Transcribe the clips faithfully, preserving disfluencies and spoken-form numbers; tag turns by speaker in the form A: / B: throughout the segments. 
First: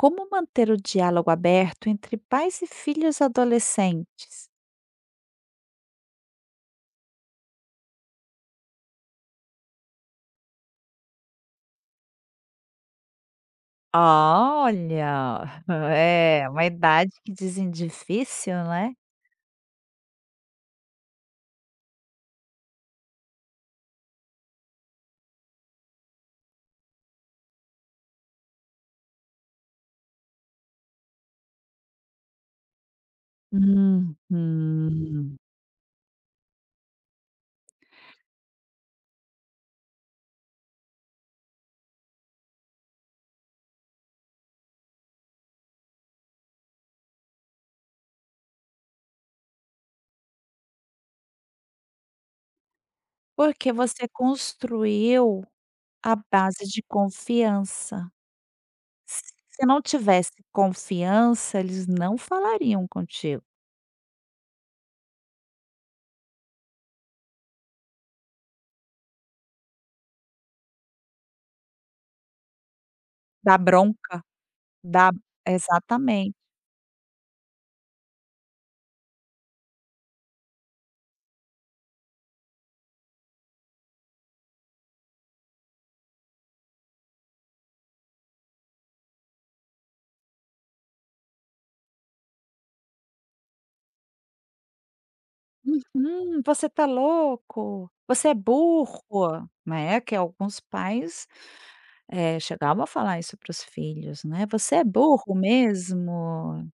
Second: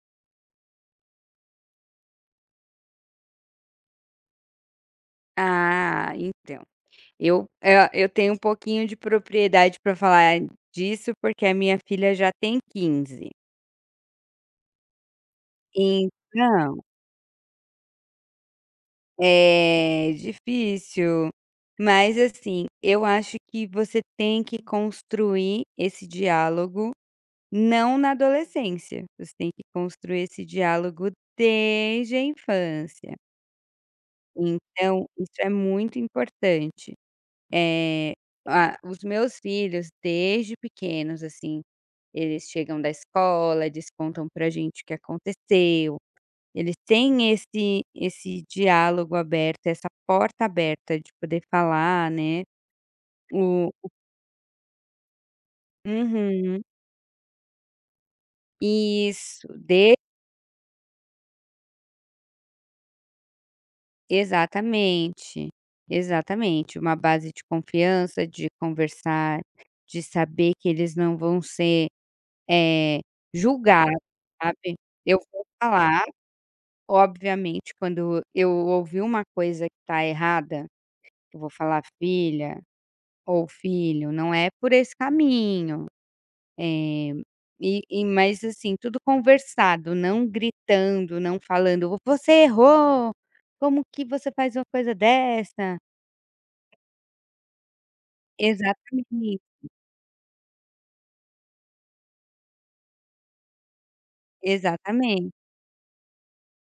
A: Como manter o diálogo aberto entre pais e filhos adolescentes?
B: Ah, então, eu, eh, eu tenho um pouquinho de propriedade para falar disso, porque a minha filha já tem quinze.
A: Olha, é uma
B: Então,
A: idade que dizem difícil, né?
B: é difícil, mas assim, eu acho que você tem que construir esse diálogo, não na adolescência, você tem que construir esse diálogo desde a infância. Então, isso
A: Uhum.
B: é muito importante. Eh, a os meus filhos, desde pequenos, assim, eles chegam da escola, eles contam pra gente o que aconteceu, eles têm esse esse diálogo aberto, essa porta aberta de poder falar, né. O
A: Porque você construiu a
B: Uhum.
A: base de confiança.
B: Isso,
A: Se não
B: de
A: tivesse confiança, eles não falariam contigo.
B: exatamente, exatamente. Uma base de confiança, de conversar, de saber que eles não vão ser, eh,
A: Dá
B: julgados,
A: bronca,
B: sabe.
A: dá
B: Eu vou falar
A: exatamente.
B: Obviamente, quando eu ouvi uma coisa que tá errada, eu vou falar: "Filha ou filho, não é por esse caminho", eh, e e mas assim, tudo conversado, não gritando, não falando: "Você errou, como que você faz uma coisa dessa?".
A: "Hum, você tá louco, você é burro",
B: Exatamente,
A: né, que alguns pais é, chegavam a falar isso para os filhos, né: "Você é
B: exatamente.
A: burro mesmo?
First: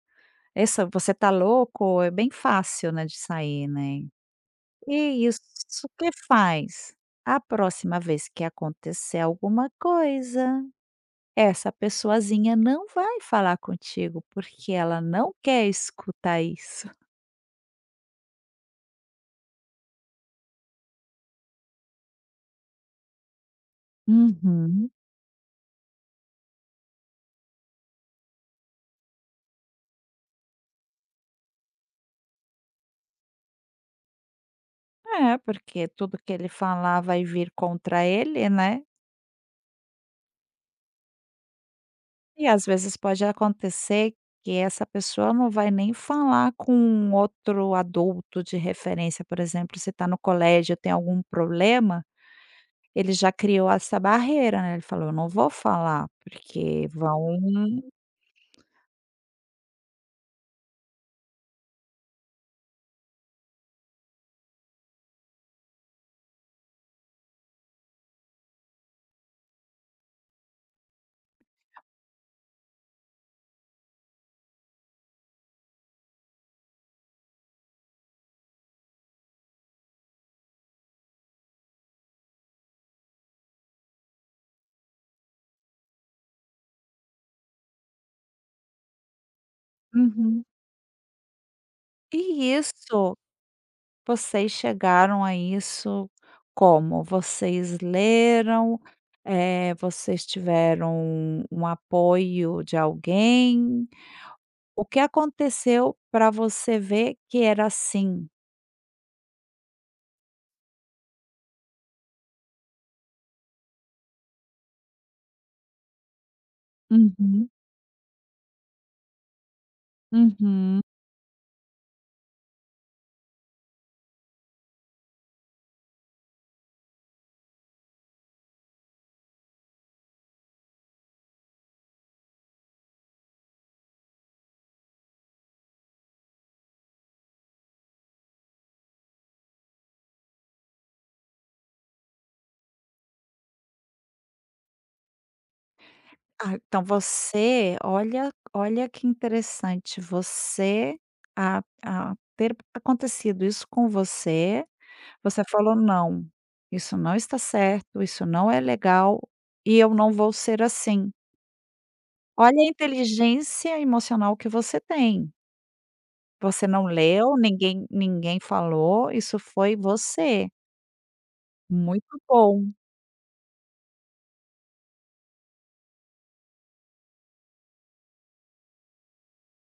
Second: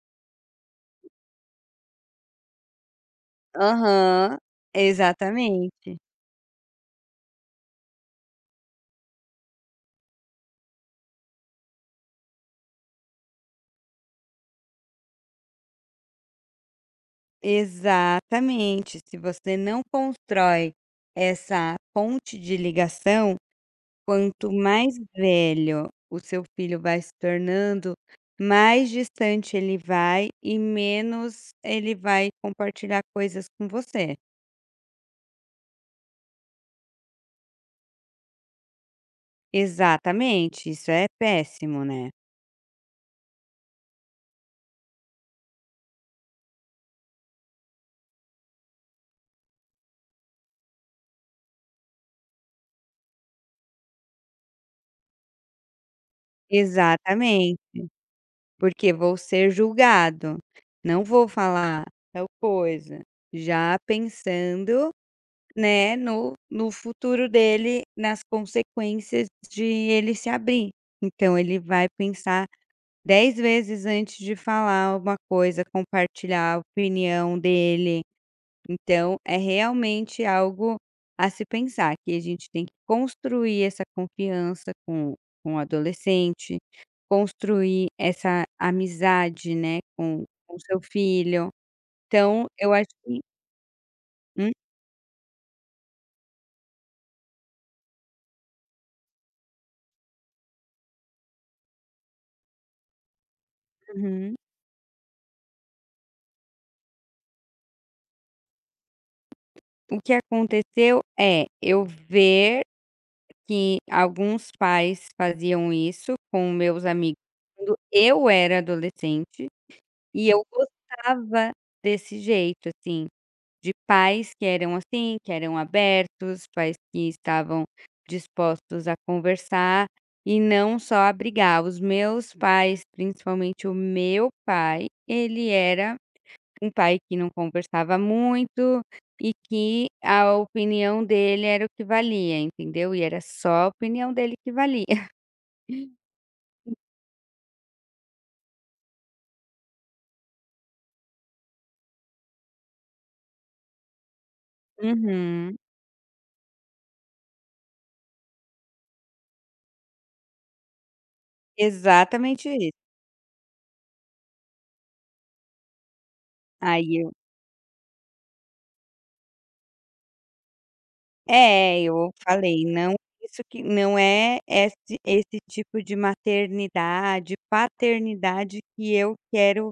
A: Essa você tá louco?" É bem fácil, né, de sair, né.
B: Aham,
A: E isso
B: exatamente,
A: que faz? A próxima vez que acontecer alguma coisa, essa pessoazinha não vai falar contigo, porque ela não quer escutar isso.
B: exatamente. Se você não constrói essa ponte de ligação. Quanto
A: Uhum.
B: mais velho o seu filho vai se tornando, mais distante ele vai e menos ele vai compartilhar coisas com você.
A: É, porque tudo que ele falar vai vir contra ele, né.
B: Exatamente, isso é péssimo, né.
A: E às vezes pode acontecer que essa pessoa não vai nem falar com um outro adulto de referência, por exemplo, se está no colégio, tem algum problema, ele já criou essa barreira, né, ele falou: "Eu não vou falar, porque vão".
B: Exatamente, porque vou ser julgado, não vou falar tal coisa, já pensando, né, no no futuro dele, nas consequências de ele se abrir. Então ele vai pensar dez vezes antes de falar uma coisa, compartilhar a opinião dele. Então, é realmente algo a se pensar, que a gente tem que construir essa confiança com, com o adolescente, construir essa amizade, né, com
A: Uhum.
B: o seu filho. Então,
A: E
B: eu acho
A: isso,
B: que.
A: vocês
B: hum,
A: chegaram a isso como? Vocês leram, eh, vocês tiveram um apoio de alguém?
B: uhum.
A: O que aconteceu para você ver que era assim?
B: O que aconteceu é eu ver que alguns pais faziam isso com meus amigos
A: Uhum,
B: quando eu era adolescente. E eu
A: uhum.
B: gostava desse jeito, assim, de pais que eram assim, que eram abertos, pais que estavam dispostos a conversar e não só a brigar. Os meus pais, principalmente o meu pai, ele era um pai que não conversava muito e que a opinião dele era o que valia, entendeu? E era só a opinião dele que valia.
A: Ah, então você olha olha que interessante, você a a ter acontecido isso com você, você
B: Uhum,
A: falou: "Não, isso não está certo, isso não é legal e eu não vou ser assim".
B: exatamente
A: Olha a
B: isso.
A: inteligência emocional que você tem. Você não
B: Aí
A: leu, ninguém ninguém falou, isso foi você.
B: É, eu
A: Muito
B: falei:
A: bom.
B: "Não, isso que não é esse esse tipo de maternidade, paternidade que eu quero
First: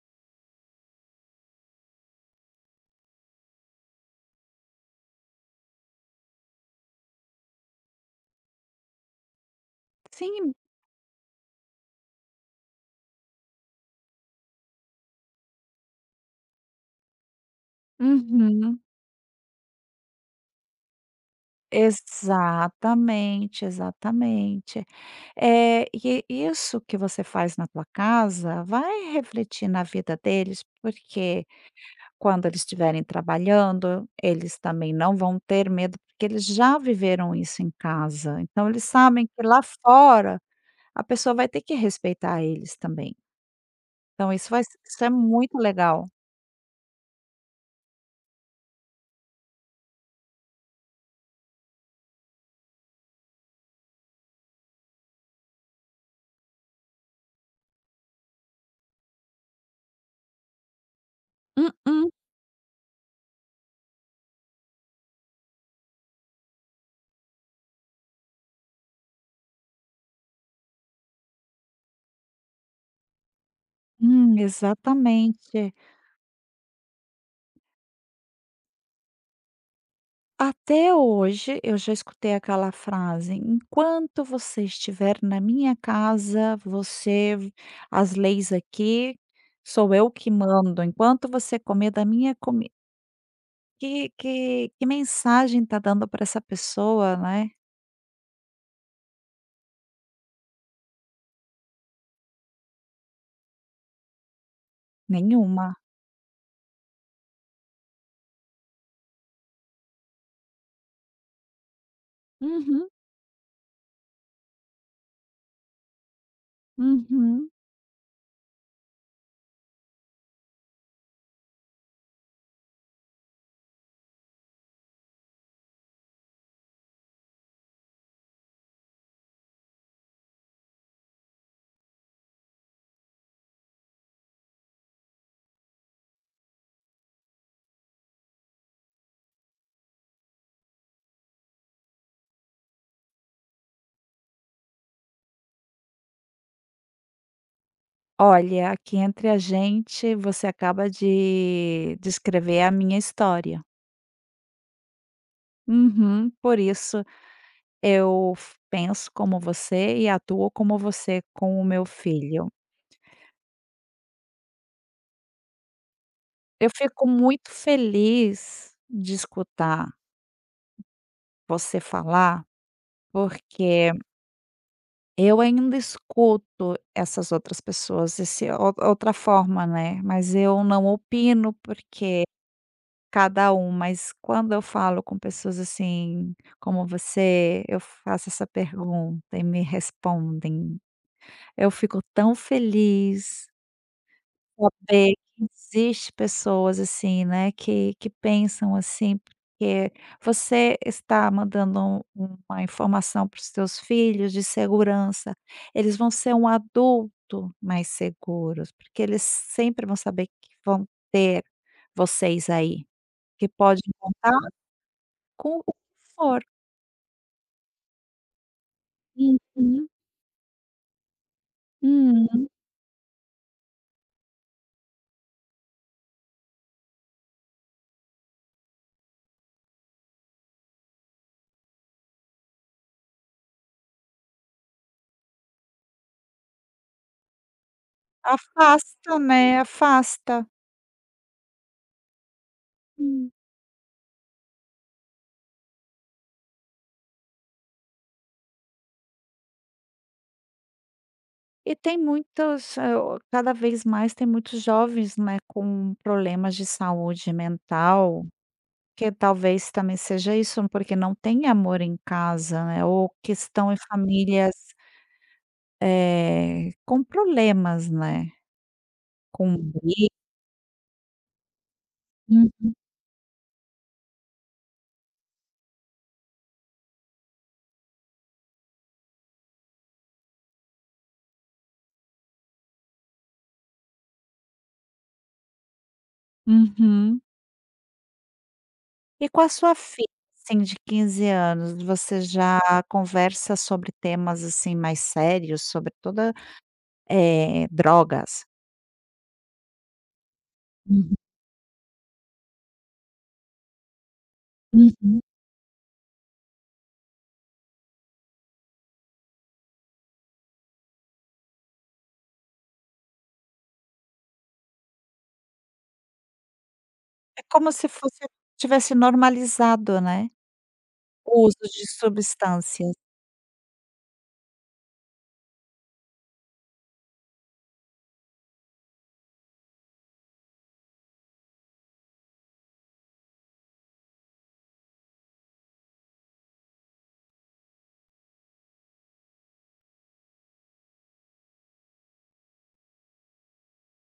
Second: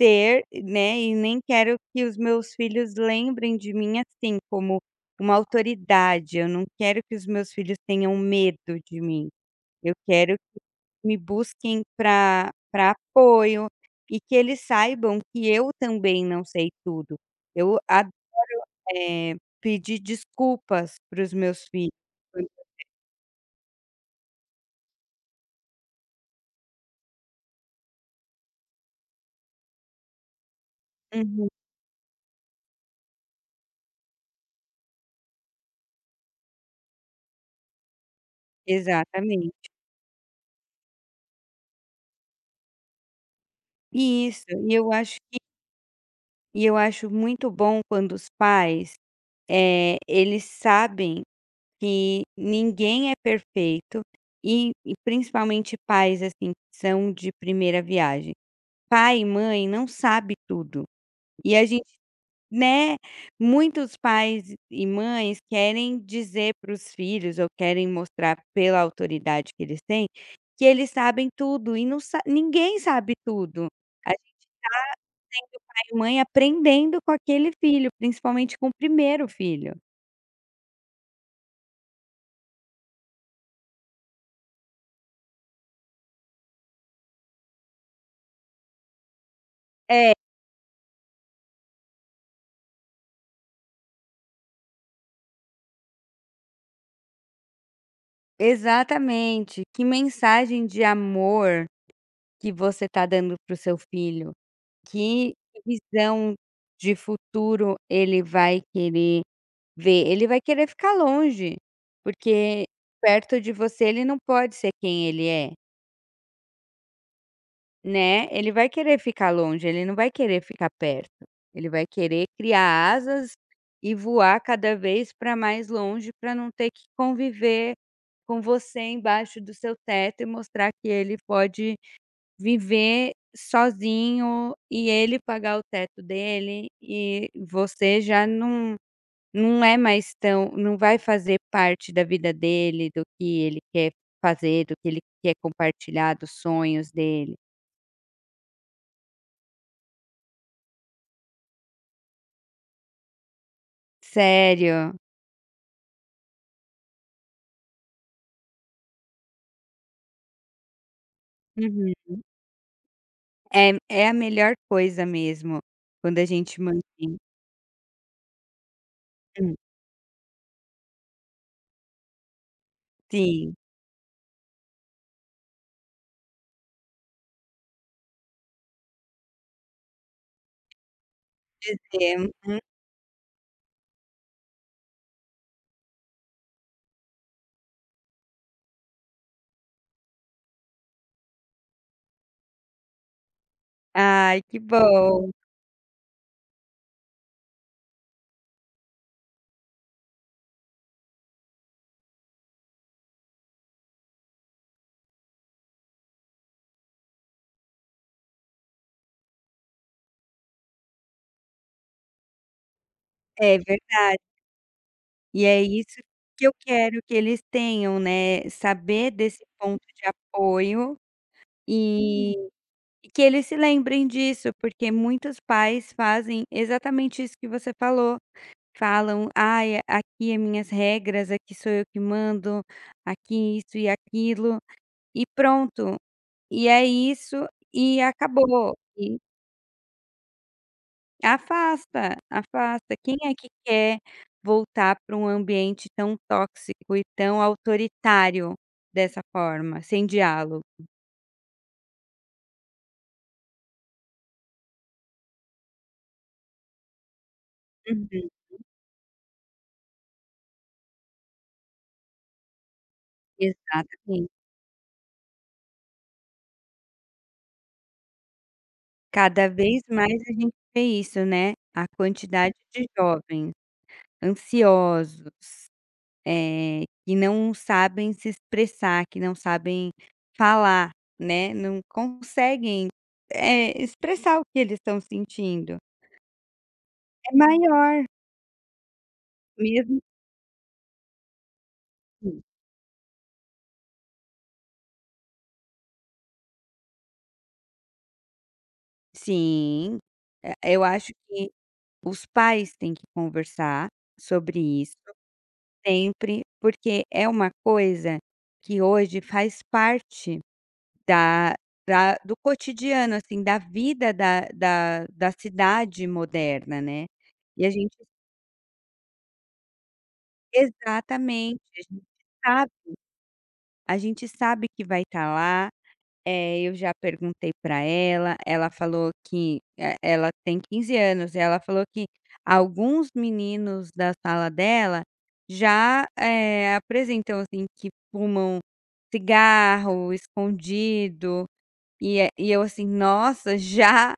B: ser, né, e nem quero que os meus filhos lembrem de mim assim, como uma autoridade. Eu não quero que os meus filhos tenham medo de mim. Eu quero
A: Sim.
B: que me busquem para para apoio e que eles saibam que eu também não sei tudo. Eu a
A: Uhum.
B: eh, Pedir desculpas para os meus filhos".
A: Exatamente, exatamente. É e isso que você faz na tua casa vai refletir na vida deles, porque
B: Uhum,
A: quando eles estiverem trabalhando, eles também não vão ter medo, porque eles já viveram isso em casa. Então eles sabem que lá
B: exatamente.
A: fora a pessoa vai ter que respeitar eles também. Então
B: Isso,
A: isso vai
B: e eu
A: isso é
B: acho que
A: muito legal.
B: E eu acho muito bom quando os pais, eh, eles sabem que ninguém é perfeito e e principalmente pais, assim, que são de primeira viagem. Pai e mãe não sabe tudo, e a
A: Mm-mm.
B: gente
A: Hum,
B: né, muitos pais e mães querem dizer para os filhos ou querem mostrar pela autoridade que eles têm, que eles sabem tudo e não sa ninguém sabe tudo. A
A: hum, exatamente.
B: a mãe aprendendo com aquele filho, principalmente com o primeiro filho.
A: Até hoje eu já escutei aquela frase: "Enquanto você estiver na minha casa, você as leis aqui sou eu
B: É.
A: que mando, enquanto você comer da minha comi". Que que que mensagem tá dando para essa pessoa, né?
B: Exatamente, que mensagem de amor que você está dando para o seu filho, que
A: Nenhuma.
B: visão de futuro ele vai querer ver, ele vai querer ficar longe, porque
A: Uhum,
B: perto de você ele não pode ser quem ele é,
A: uhum.
B: né. Ele vai querer ficar longe, ele não vai querer ficar perto, ele vai querer criar asas e voar cada vez para mais longe para não ter que conviver com você embaixo do seu teto e mostrar que ele pode viver sozinho e ele pagar o teto dele e você já não não é mais tão, não vai fazer parte da vida dele, do que ele quer fazer, do que ele quer compartilhar, dos sonhos dele.
A: Olha, aqui entre a gente, você acaba de descrever a minha história.
B: Sério.
A: Uhum, por isso Eu f penso como você e atuo como você com o meu
B: Uhum.
A: filho.
B: É é a melhor coisa mesmo, quando a gente
A: Eu fico
B: mantém.
A: muito feliz de
B: hum,
A: escutar você falar,
B: sim,
A: porque eu ainda escuto essas outras pessoas, esse ou outra forma, né, mas eu não opino, porque
B: dizemos. Uhum.
A: cada um. Mas quando eu falo com pessoas, assim, como você, eu faço essa pergunta e me respondem. Eu fico tão feliz.
B: Ai, que
A: Saber
B: bom.
A: que existe pessoas assim, né, que que pensam assim, porque você está mandando um uma informação para os seus filhos de segurança, eles vão ser um adulto mais seguros, porque eles sempre vão saber que vão ter vocês aí, que
B: É
A: pode
B: verdade.
A: contar
B: E
A: com
B: é
A: o que
B: isso
A: for.
B: que eu quero que eles tenham, né, saber desse ponto
A: Uhum,
B: de apoio e
A: uhum.
B: e que eles se lembrem disso, porque muitos pais fazem exatamente isso que você falou. Falam: "Ai, aqui é minhas regras, aqui sou eu que mando, aqui isso e aquilo", e pronto. E é isso e acabou. E
A: Afasta, né, afasta.
B: afasta, afasta. Quem é que quer voltar para um ambiente tão tóxico e tão autoritário dessa forma, sem diálogo?
A: E tem muitos eh, o cada vez mais tem muitos jovens, né, com problemas de saúde mental,
B: Uhum,
A: que talvez também seja isso, porque não tem amor em casa, né, ou que estão em
B: exatamente.
A: famílias, eh, com problemas, né,
B: Cada
A: com
B: vez
A: briga.
B: mais a gente vê isso, né, a quantidade de jovens ansiosos, eh, que não sabem se expressar, que não sabem falar, né, não conseguem, eh, expressar o que eles estão sentindo.
A: Uhum.
B: É maior,
A: E com a sua
B: mesmo
A: filha, assim, de quinze anos, você
B: que
A: já conversa sobre temas, assim, mais sérios, sobre toda eh, drogas?
B: Sim, eh, eu acho
A: Uhum,
B: que os pais têm que conversar sobre isso
A: uhum.
B: sempre, porque é uma coisa que hoje faz parte Da da do cotidiano, assim, da vida da da da cidade moderna, né.
A: É
B: E a
A: como se
B: gente
A: fosse tivesse normalizado, né, o uso
B: Exatamente, a
A: de
B: gente sabe
A: substâncias.
B: a gente sabe que vai estar lá, eh, eu já perguntei para ela, ela falou que eh, ela tem quinze anos, e ela falou que alguns meninos da sala dela já, eh, apresentam, assim, que fumam cigarro escondido, e é e eu assim: "Nossa, já?".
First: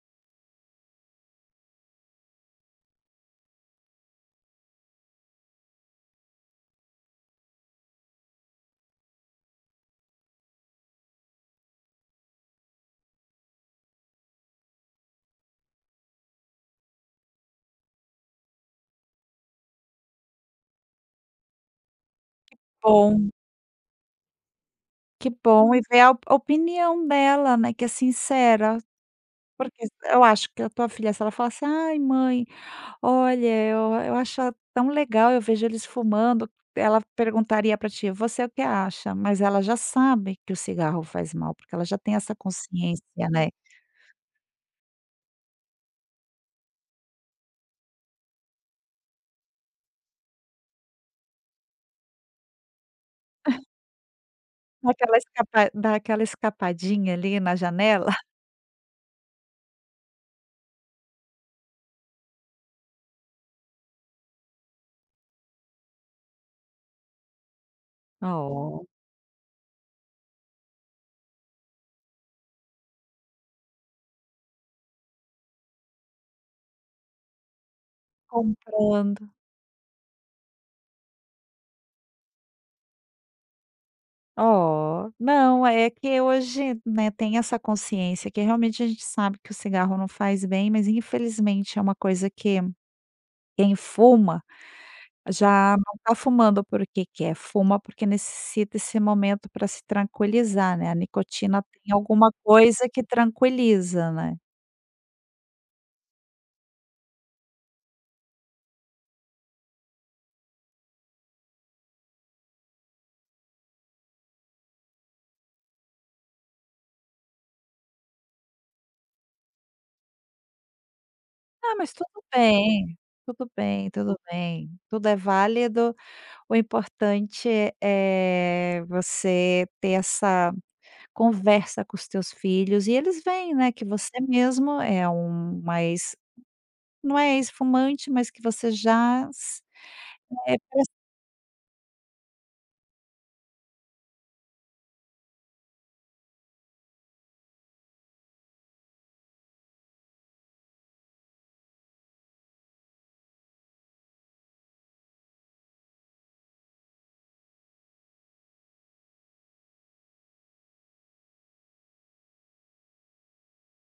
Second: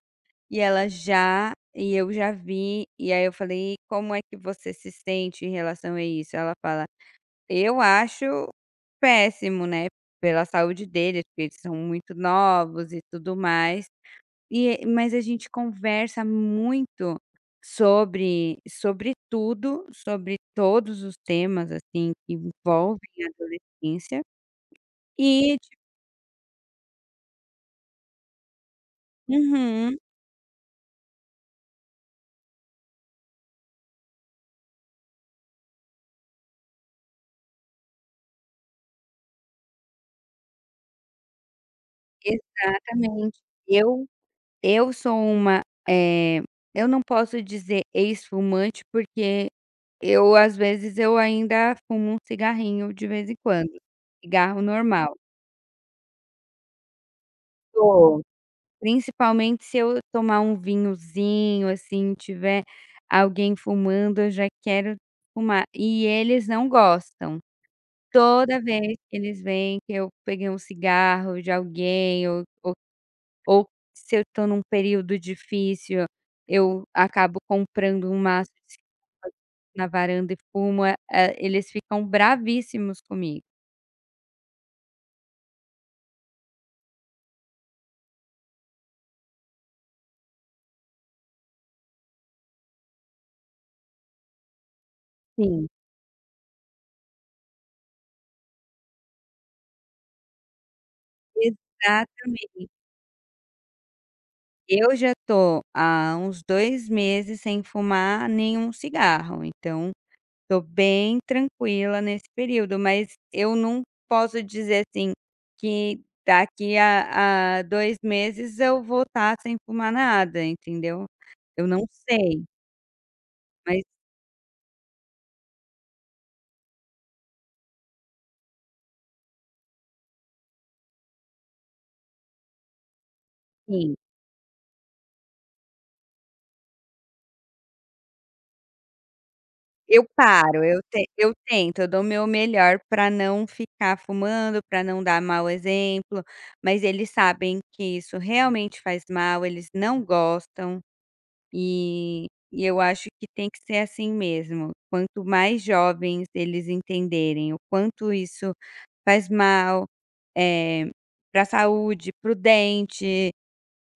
B: E ela já e eu já vi, e aí eu falei: "Como é que você se sente em relação a isso?". Ela fala: "Eu acho péssimo, né, pela saúde deles, porque eles são muito novos e tudo mais". E mas a gente conversa muito sobre sobre tudo, sobre todos os temas, assim, que envolvem a
A: Bom,
B: adolescência
A: que
B: e ti
A: bom, e ver a op- a opinião dela, né, que é sincera, porque
B: Uhum,
A: eu acho que a tua filha, se ela falasse: "Ai mãe, olha, eu eu acho tão legal, eu vejo eles fumando", ela perguntaria para ti: "Você o que acha?". Mas ela já sabe que o cigarro faz mal, porque ela já tem essa consciência,
B: exatamente.
A: né.
B: Eu Eu sou uma, eh, eu não posso dizer ex-fumante, porque eu, às vezes, eu ainda fumo um cigarrinho de vez em quando, cigarro
A: Dá
B: normal.
A: aquela escapa dá aquela escapadinha ali na janela,
B: Tô. Principalmente se eu tomar um vinhozinho, assim, tiver alguém fumando, eu já quero fumar. E eles não gostam. Toda
A: ó,
B: vez que eles veem que eu peguei um cigarro de alguém ou ou se eu estou num período difícil, eu acabo comprando um maço de
A: comprando.
B: cigarro na varanda e fumo, eh eh, eles ficam bravíssimos comigo.
A: Ó não, é que hoje, né, tem essa consciência que realmente a gente sabe que o cigarro não faz bem, mas infelizmente é uma coisa que quem fuma
B: Sim.
A: já não está fumando porque quer, fuma porque necessita esse momento para se tranquilizar, né. A nicotina tem alguma
B: Exatamente.
A: coisa que tranquiliza, né.
B: Eu já estou há uns dois meses sem fumar nenhum cigarro, então estou bem tranquila nesse período, mas eu não posso dizer assim que daqui a a 2 meses eu vou estar sem fumar nada, entendeu? Eu
A: Ah,
B: não
A: mas tudo
B: sei,
A: bem, tudo
B: mas
A: bem, tudo bem, tudo é válido, o importante é você ter essa conversa com os teus filhos e eles veem, né, que
B: sim,
A: você mesmo é um, ex não é ex-fumante, mas que você já s
B: eu
A: é.
B: paro, eu te eu tento, eu dou o meu melhor para não ficar fumando, para não dar mau exemplo, mas eles sabem que isso realmente faz mal, eles não gostam, e e eu acho que tem que ser assim mesmo. Quanto mais jovens eles entenderem o quanto isso faz mal, eh, pra saúde, para o dente,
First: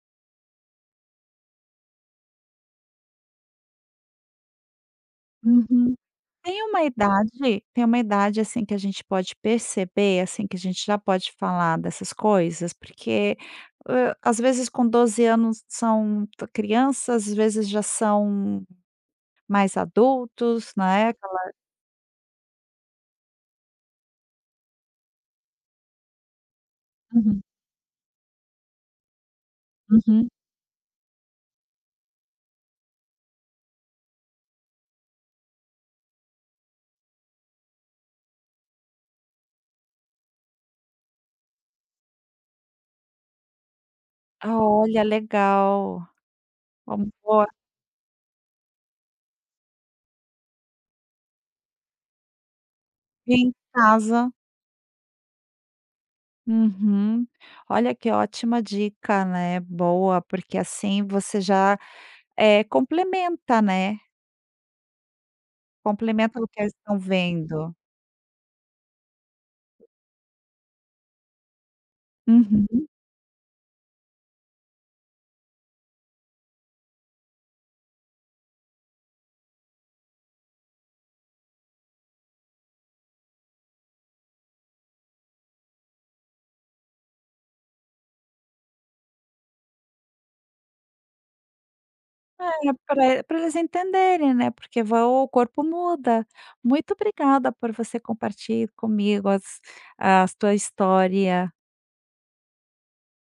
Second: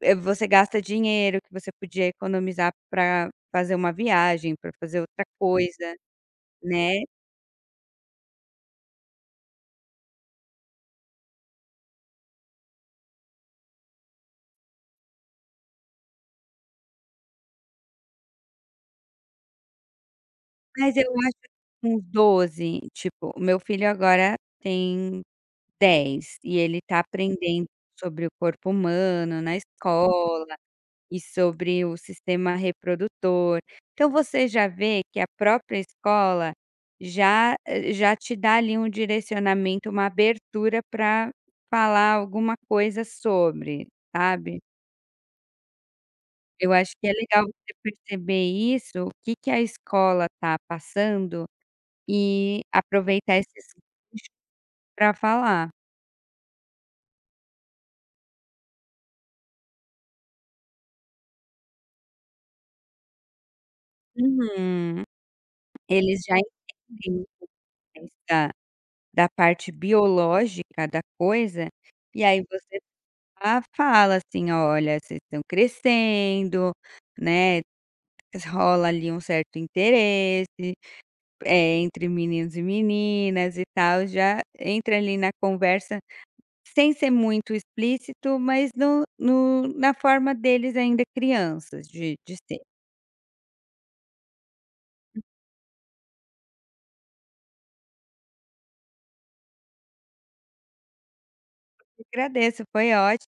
B: eh, você gasta dinheiro que você podia economizar para fazer uma viagem, para fazer outra coisa.
A: Uhum. tem uma
B: Né,
A: idade Tem uma idade, assim, que a gente pode perceber, assim, que a gente já pode falar dessas coisas, porque, hã, às vezes com doze anos são t crianças, às vezes já são mais adultos,
B: mas
A: né,
B: eu acho
A: aquela.
B: uns doze tipo, o meu filho agora tem dez e ele tá
A: Uhum,
B: aprendendo sobre o corpo humano na
A: uhum.
B: escola e sobre o sistema reprodutor. Então você já vê que a própria escola já, eh, já te dá ali um direcionamento, uma abertura pra falar alguma coisa sobre,
A: Ah,
B: sabe.
A: olha, legal.
B: Eu acho que
A: Vamos
B: é legal
A: vou
B: você perceber isso, o que que a escola tá passando e aproveitar
A: Vem em
B: esses ganchos
A: casa
B: pra falar.
A: Uhum. Olha que ótima dica, né, boa, porque assim você já, é complementa, né,
B: Uhum. Eles já
A: complementa o que eles estão
B: entendem
A: vendo.
B: essa da da parte biológica da coisa, e aí você
A: Uhum.
B: fa fala assim: "Olha, vocês estão crescendo, né, rola ali um certo interesse, é entre meninos e meninas e tal", já entra ali na conversa sem ser muito explícito, mas no no na forma deles ainda crianças de de ser.
A: É, para eles entenderem, né, porque va o corpo muda. Muito obrigada por você compartilhar comigo as a sua história.
B: Agradeço, foi ótimo.